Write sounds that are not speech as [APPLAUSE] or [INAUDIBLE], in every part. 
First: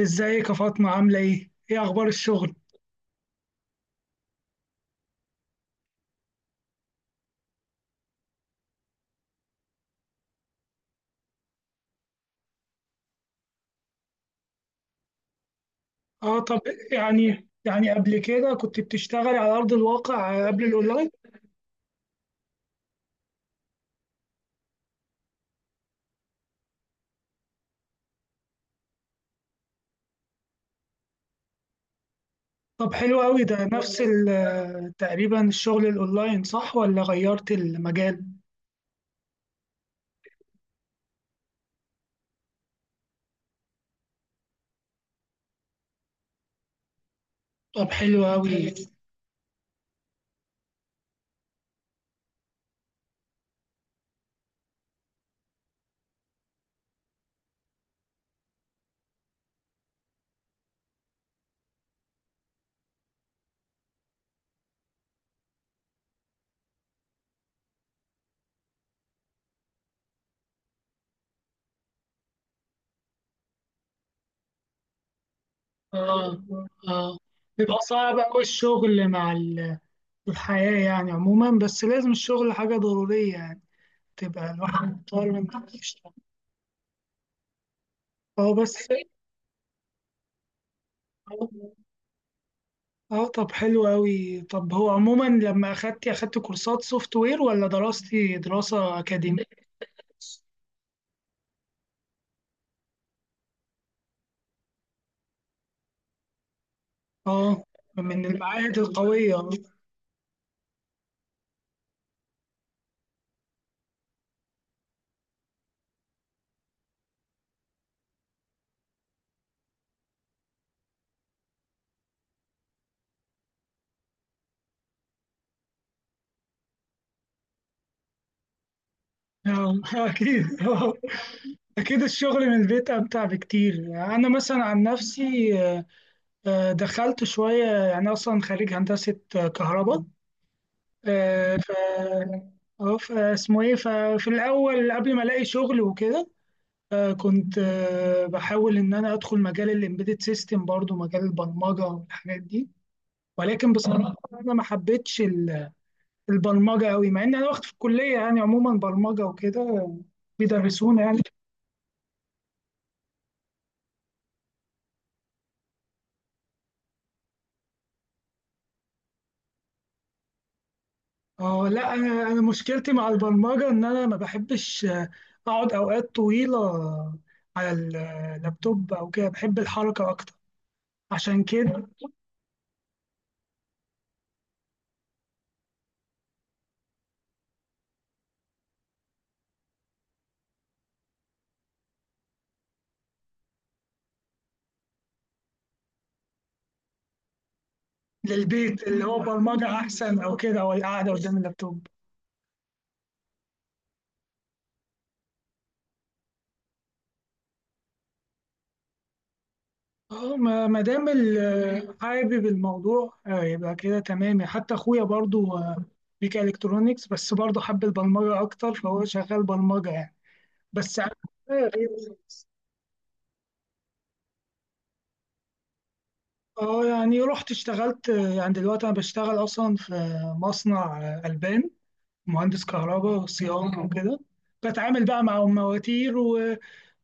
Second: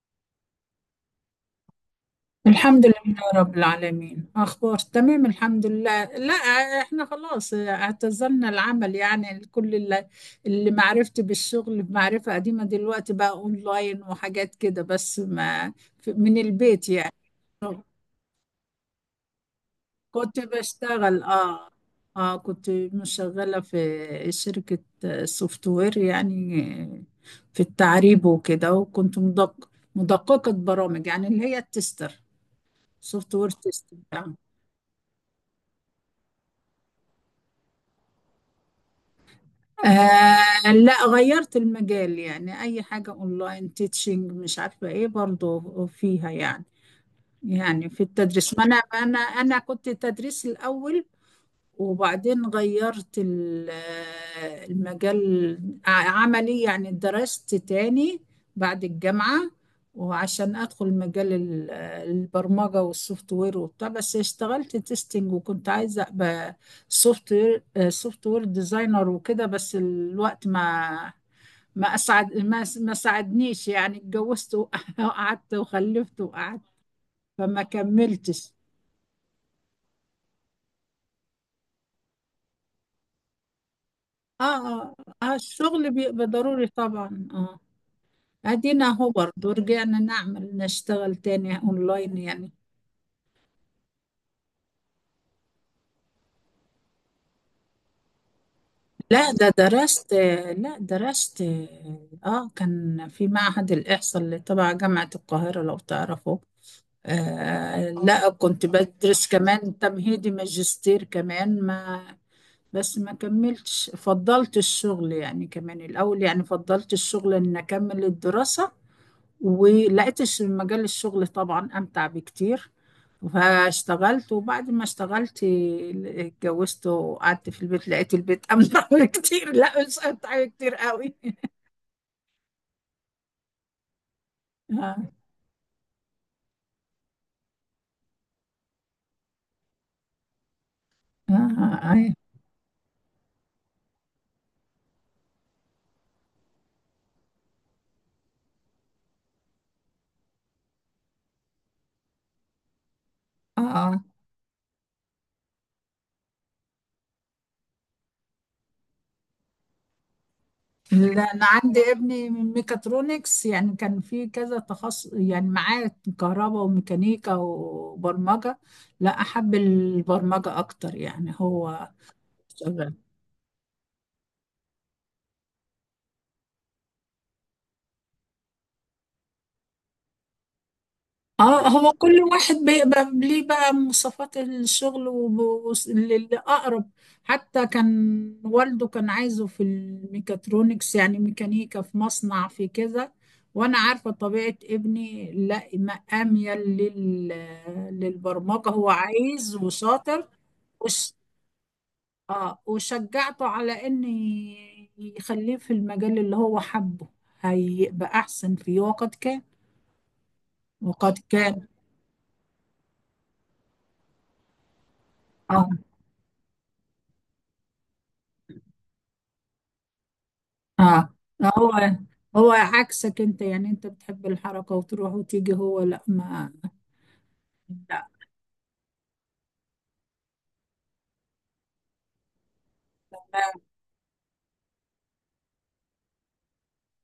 ازيك يا فاطمة عاملة ايه؟ ايه اخبار الشغل؟ الحمد لله رب العالمين، أخبار تمام، الحمد لله. لا، إحنا خلاص اعتزلنا العمل، يعني كل اللي معرفتي بالشغل بمعرفة قديمة، دلوقتي بقى أونلاين وحاجات كده، بس ما من اه طب البيت يعني. يعني قبل كده كنت بتشتغلي على ارض كنت الواقع قبل الاونلاين؟ بشتغل، آه. كنت مشغلة في شركة سوفت وير، يعني في التعريب وكده، وكنت مدققة برامج، يعني اللي هي التستر، طب حلو سوفت قوي وير ده تيستر. نفس تقريبا الشغل الاونلاين صح ولا غيرت المجال؟ آه، لا، غيرت المجال، يعني أي حاجة أونلاين تيتشنج، مش عارفة إيه برضو فيها يعني. طب في حلو التدريس، ما قوي. أنا كنت تدريس الأول. وبعدين غيرت المجال عملي، يعني درست تاني بعد الجامعة، وعشان أدخل مجال البرمجة والسوفت وير وبتاع. بس اشتغلت تيستنج، وكنت عايزة أبقى سوفت وير سوفت وير ديزاينر وكده، بس الوقت ما ما أسعد ما ما ساعدنيش يعني. اتجوزت وقعدت [LAUGHS] وخلفت اه وقعدت، اه فما بيبقى صعب قوي كملتش. الشغل مع الحياة يعني عموما، بس لازم الشغل حاجة ضرورية يعني، اه، تبقى الواحد اه، مضطر آه، انه الشغل يشتغل. بيبقى ضروري طبعا، اه. اه ادينا بس. اهو برضه، رجعنا نشتغل تاني اونلاين يعني. اه طب حلو أوي، طب هو عموما لما أخدت كورسات سوفت وير ولا دراستي دراسة لا، أكاديمية؟ ده درست لا درست. اه، كان في معهد الاحصاء اللي تبع جامعة القاهرة لو تعرفه. اه، آه، من لا، كنت المعاهد بدرس القوية. كمان تمهيدي ماجستير كمان ما بس ما كملتش، فضلت الشغل يعني كمان الاول، يعني فضلت الشغل ان اكمل الدراسة، ولقيتش مجال الشغل طبعا امتع بكتير. فاشتغلت، وبعد ما اشتغلت اتجوزت وقعدت في البيت، لقيت البيت امتع بكتير [LAUGHS] آه، لا، [LAUGHS] مش امتع أكيد بكتير آه. قوي [LAUGHS] أكيد الشغل من البيت أمتع بكتير، أنا مثلا عن اه، نفسي دخلت شوية، يعني أصلا خريج هندسة كهرباء، آه، ف اه. اه فاسمه ايه ففي الاول قبل ما الاقي شغل وكده كنت بحاول إن أنا أدخل مجال الإمبيدد سيستم، برضو مجال البرمجة والحاجات دي. ولكن آه. بصراحة أنا ما حبيتش البرمجة أوي، مع إن أنا واخد في الكلية يعني عموما برمجة وكده، بيدرسونا يعني. لا، انا عندي ابني من ميكاترونكس، يعني كان في كذا تخصص يعني معاه، كهرباء وميكانيكا وبرمجة. لا، احب البرمجة اكتر يعني، اه هو لا، أنا مشكلتي شغال. مع البرمجة إن أنا ما بحبش أقعد أوقات طويلة على اللابتوب أو كده، بحب الحركة أكتر عشان اه، كده. هو كل واحد بيبقى ليه بقى مواصفات الشغل والأقرب. حتى كان والده كان عايزه في الميكاترونكس، يعني ميكانيكا في مصنع في كذا، وانا عارفة طبيعة ابني، لا ما اميل للبرمجة، للبيت هو اللي هو عايز برمجة أحسن وشاطر. أو كده، أو القعدة وش... قدام اللابتوب. اه وشجعته على ان يخليه في المجال اللي هو حبه، هيبقى احسن فيه. وقد كان اه، ما ما دام وقد كان حابب الموضوع يبقى كده تمام. حتى اخويا برضو اه، ميكا الكترونيكس، بس برضو حب البرمجه اكتر فهو شغال برمجه يعني. بس اه، عن- هو هو [LAUGHS] عكسك انت، يعني انت بتحب الحركة وتروح وتيجي، هو لا ما اه يعني رحت لا، اشتغلت، يعني دلوقتي انا بشتغل اصلا في مصنع البان، مهندس كهرباء وصيانه وكده، بتعامل بقى مع المواتير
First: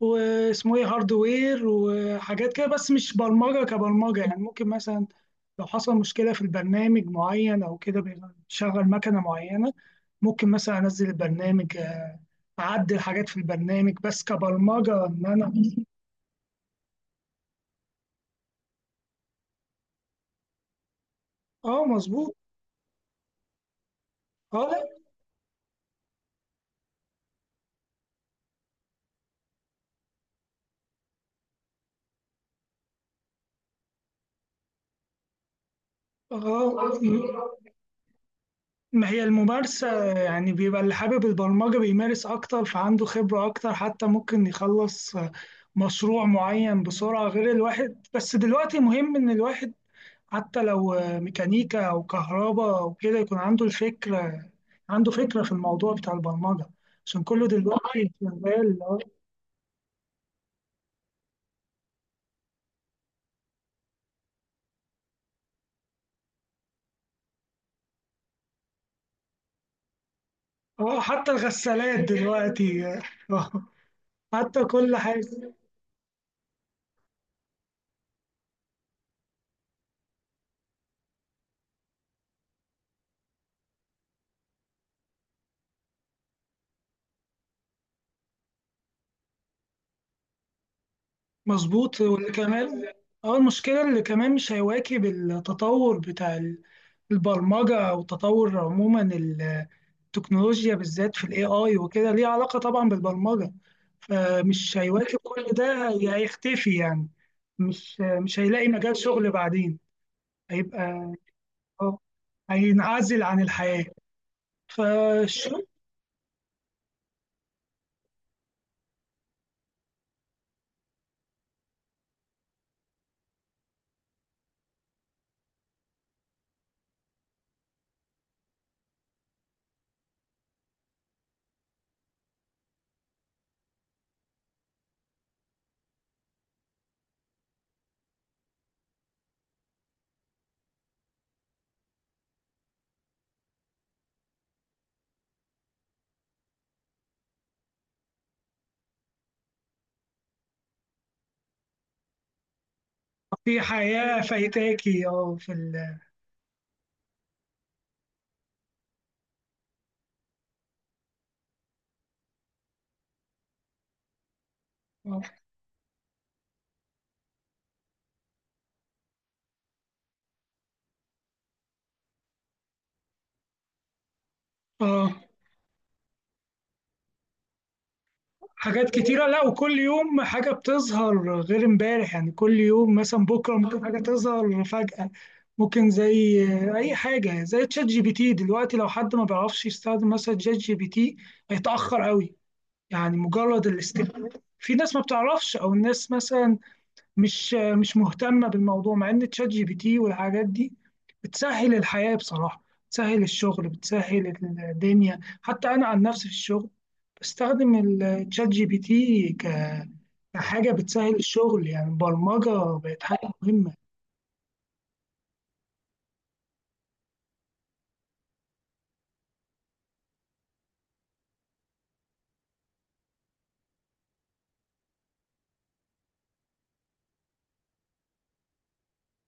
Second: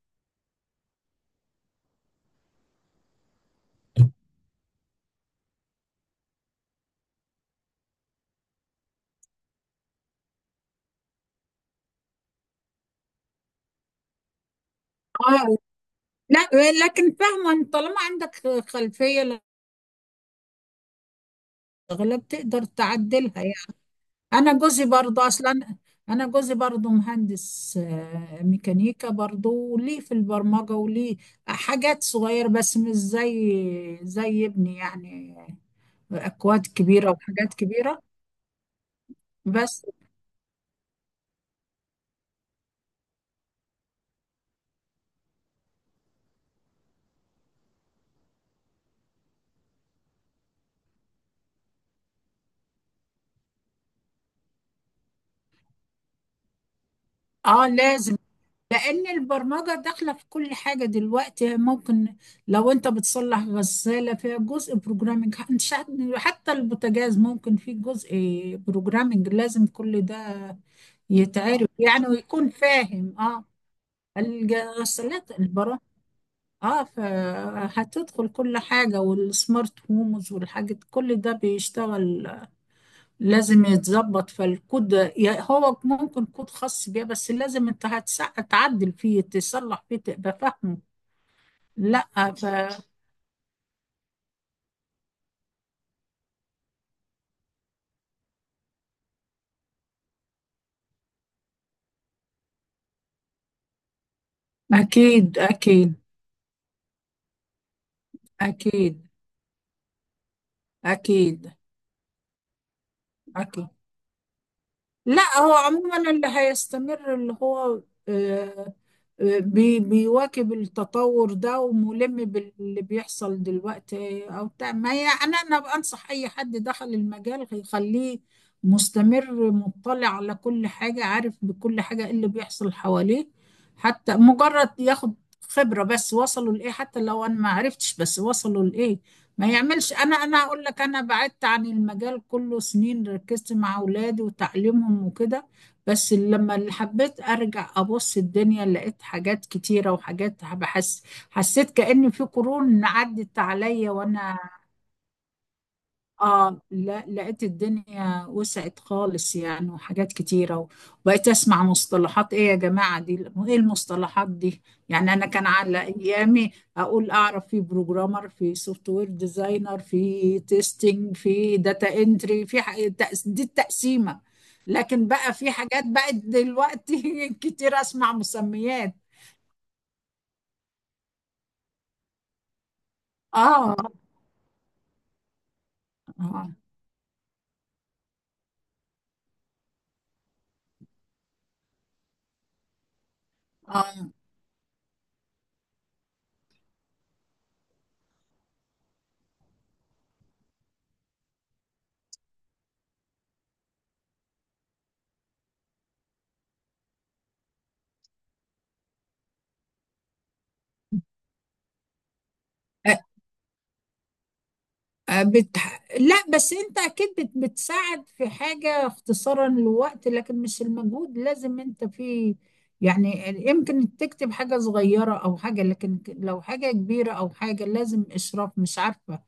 واسمه ايه هاردوير وحاجات كده، بس مش برمجة كبرمجة يعني. ممكن مثلا لو حصل مشكلة في البرنامج معين أو كده بيشغل مكنة معينة، ممكن مثلا أنزل البرنامج، أعدل حاجات في البرنامج، بس كبرمجة إن أنا. اه، لا، لكن فاهمة ان طالما عندك خلفية، اه الاغلب مظبوط. تقدر تعدلها يعني. انا اه لا، جوزي برضو اصلا، انا جوزي برضو مهندس ميكانيكا برضو، وليه في البرمجة وليه حاجات صغيرة، بس مش زي ابني يعني، اكواد كبيرة وحاجات اه كبيرة. ما هي بس الممارسة يعني، بيبقى اللي حابب البرمجة بيمارس أكتر فعنده خبرة أكتر، حتى ممكن يخلص مشروع معين بسرعة غير الواحد. بس دلوقتي مهم إن الواحد حتى لو ميكانيكا أو كهرباء أو كده يكون عنده الفكرة، عنده فكرة في الموضوع بتاع البرمجة، عشان كله اه دلوقتي لازم، شغال. اه، لأن البرمجة داخلة في كل حاجة دلوقتي. ممكن لو أنت بتصلح غسالة فيها جزء بروجرامنج، حتى البوتاجاز ممكن فيه جزء بروجرامنج، لازم كل ده حتى يتعرف الغسالات يعني، ويكون دلوقتي فاهم آه، حتى كل حاجة. الغسالات البرامج. اه فهتدخل كل حاجة، والسمارت هومز والحاجات كل ده بيشتغل لازم يتظبط فالكود، هو ممكن كود خاص بيه، بس لازم انت تعدل فيه تصلح فيه تبقى فاهمه. مظبوط، لا. واللي ف... كمان، اه المشكلة اللي كمان مش هيواكب التطور بتاع البرمجة، أو تطور عموما التكنولوجيا، بالذات في ال AI وكده ليه علاقة طبعا بالبرمجة، فمش هيواكب أكيد، كل ده أكيد، هيختفي يعني. مش هيلاقي مجال أكيد، شغل بعدين، هيبقى، أكيد، اه، هينعزل عن أكيد. الحياة. لا، هو فالشغل عموما اللي هيستمر اللي هو آه، بيواكب التطور ده، وملم باللي بيحصل دلوقتي أو بتاع. ما هي أنا بنصح أي حد دخل المجال يخليه مستمر مطلع على كل حاجة، عارف بكل حاجة إيه اللي بيحصل حواليه، حتى مجرد ياخد خبرة بس وصلوا لإيه، حتى لو أنا ما عرفتش بس وصلوا لإيه ما يعملش. انا اقول لك انا بعدت عن المجال كله سنين، ركزت مع اولادي وتعليمهم وكده. بس لما اللي حبيت ارجع ابص الدنيا، لقيت حاجات كتيرة وحاجات بحس، حسيت كأن في قرون عدت في عليا حياة وانا. فايتاكي. اه، في ال، اه، لا، لقيت الدنيا وسعت خالص يعني وحاجات كتيرة، وبقيت اسمع مصطلحات، ايه يا جماعة دي، ايه المصطلحات دي. يعني انا اه، كان على ايامي اقول اعرف في بروجرامر في سوفت وير ديزاينر في تيستنج في داتا انتري دي التقسيمة. لكن آه، بقى في حاجات بقت دلوقتي [LAUGHS] كتير اسمع حاجات مسميات. كتيرة. لا، وكل يوم حاجة بتظهر غير امبارح، يعني كل يوم مثلا بكرة اه، ممكن حاجة تظهر فجأة. ممكن زي اه، أي حاجة زي تشات جي بي تي دلوقتي، لو حد ما بيعرفش يستخدم مثلا تشات جي بي تي هيتأخر قوي، يعني مجرد اه. الاستخدام. في ناس ما بتعرفش، او الناس مثلا مش مهتمه بالموضوع، مع ان تشات جي بي تي والحاجات دي بتسهل الحياه بصراحه، بتسهل الشغل، بتسهل الدنيا. حتى انا عن نفسي في الشغل بستخدم التشات جي بي تي كحاجه بتسهل الشغل يعني، البرمجه بقت حاجه مهمه. آه، بت... لا بس انت اكيد بتساعد في حاجة اختصارا للوقت، لكن مش المجهود. لازم انت في، يعني يمكن تكتب حاجة صغيرة او حاجة، لكن لو حاجة كبيرة او حاجة لازم اشراف، مش عارفة.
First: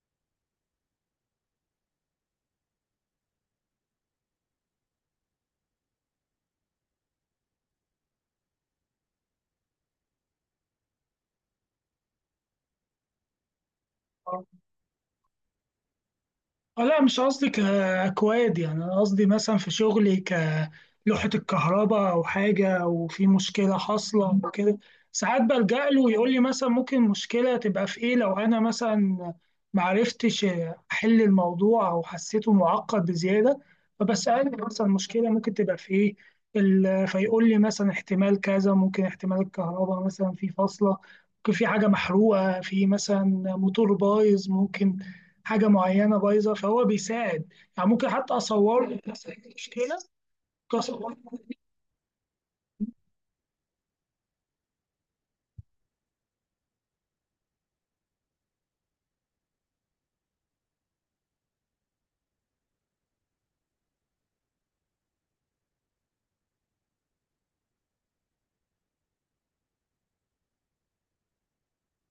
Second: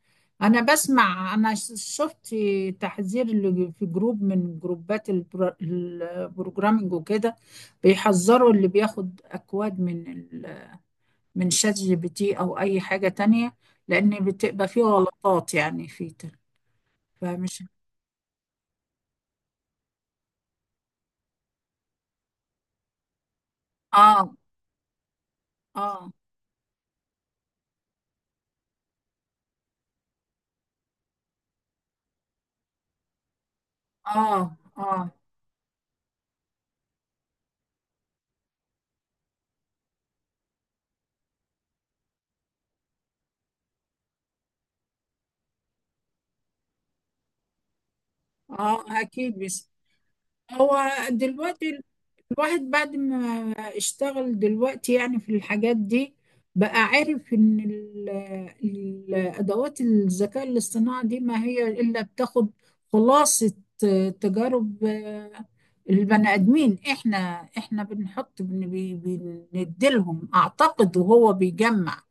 انا شفت تحذير اللي في جروب من جروبات البروجرامينج وكده، بيحذروا اللي بياخد اكواد من شات جي بي تي او اي حاجة تانية، لان بتبقى فيه غلطات يعني اه لا مش قصدي فمش. كأكواد، يعني أنا قصدي مثلا في شغلي كلوحة الكهرباء أو حاجة، أو في مشكلة حاصلة اه، أو كده ساعات بلجأ له، اه، يقول لي مثلا ممكن مشكلة تبقى في إيه. لو أنا مثلا معرفتش أحل الموضوع أو حسيته معقد بزيادة، اه، فبسأله مثلا اه، المشكلة ممكن تبقى في إيه. فيقول لي مثلا احتمال كذا، ممكن احتمال الكهرباء مثلا في فاصلة، ممكن في حاجة محروقة في مثلا موتور بايظ، ممكن حاجه معينه بايظه، فهو بيساعد يعني. ممكن حتى اه، اصور له اكيد، بس مشكله، ممكن هو دلوقتي الواحد بعد ما اشتغل دلوقتي يعني في الحاجات دي، بقى عارف ان الادوات الذكاء الاصطناعي دي ما هي الا بتاخد خلاصة، تجارب، البني ادمين. احنا بنحط بنديلهم اعتقد وهو بيجمع.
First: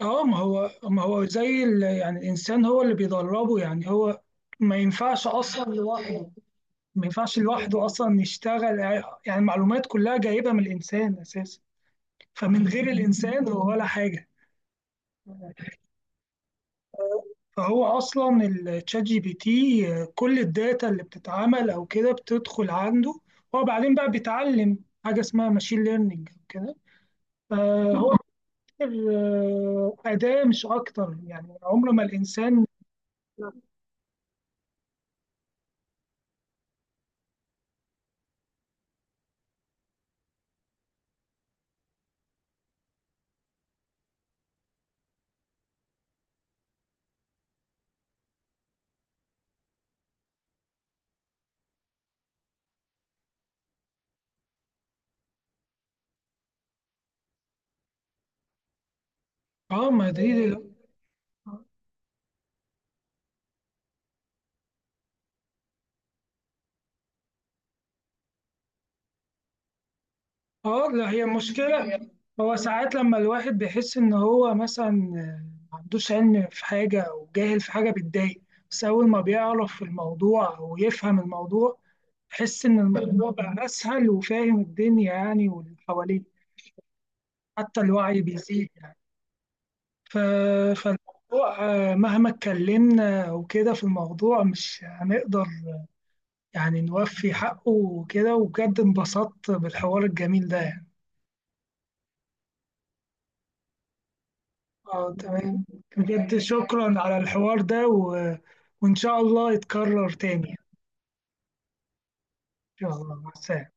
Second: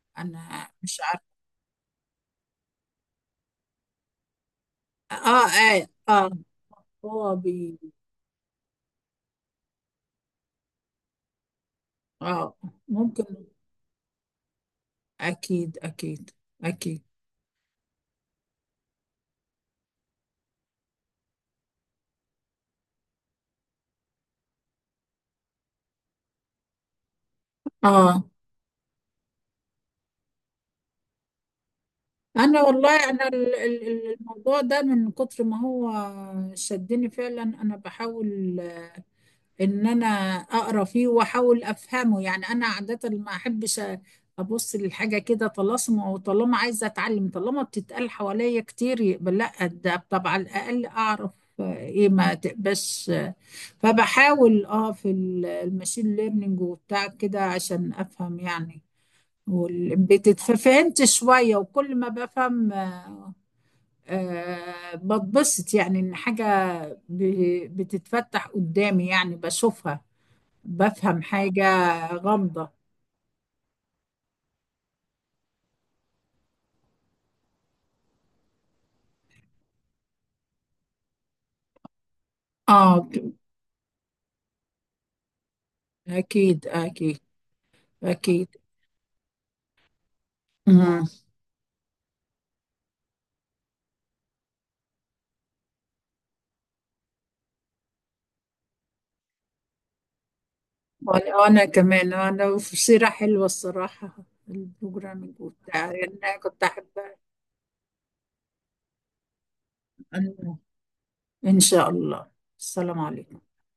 اه ما انا هو مش ما هو عارفه. زي يعني الانسان هو اللي بيدربه يعني، هو ما ينفعش اه، اصلا اه، لوحده، اه. ما هو ينفعش بي لوحده اصلا يشتغل يعني، المعلومات كلها جايبه من الانسان اساسا، اه فمن غير ممكن، الانسان هو ولا حاجه. اكيد، اكيد، اكيد، فهو اصلا التشات جي بي تي، كل الداتا اللي بتتعمل او كده بتدخل عنده، هو بعدين بقى بيتعلم، حاجه اسمها ماشين ليرنينج وكده، فهو اه. أداة مش أكتر يعني، عمر ما انا الإنسان. والله انا ال- ال- ال- الموضوع ده من كتر ما هو شدني فعلا. انا بحاول ان انا اقرا فيه واحاول افهمه يعني. انا عادة ما احبش ابص للحاجة كده طلاسم، طالما عايزة اتعلم طالما بتتقال حواليا كتير يبقى لا، ده طب على الاقل اعرف ايه ما تبقاش. فبحاول في الماشين ليرنينج وبتاع كده عشان افهم يعني، آه، ما والامبيدد، دي، ففهمت شوية. وكل ما بفهم بتبسط، يعني ان حاجة بتتفتح قدامي يعني بشوفها، آه لا بفهم هي حاجة مشكلة. هو غامضة. ساعات لما الواحد بيحس إن هو مثلا ما عندوش علم في حاجة أو جاهل في حاجة بتضايق، بس أول ما بيعرف في الموضوع أو يفهم الموضوع يحس إن اه، الموضوع بقى أسهل، وفاهم الدنيا يعني واللي حواليه، اكيد، اكيد، حتى الوعي اكيد. بيزيد يعني. ف... مم. فالموضوع مهما اتكلمنا وكده في الموضوع مش هنقدر يعني نوفي حقه وكده، وبجد انبسطت بالحوار الجميل ده يعني. وانا كمان في سيرة حلوة الصراحة، اه البروجرامينج تمام، وبتاع يعني انا بجد كنت شكرا على احبها. الحوار ده وإن شاء الله يتكرر تاني ان يعني. إن شاء الله، إن السلام شاء الله، مع عليكم. السلامة.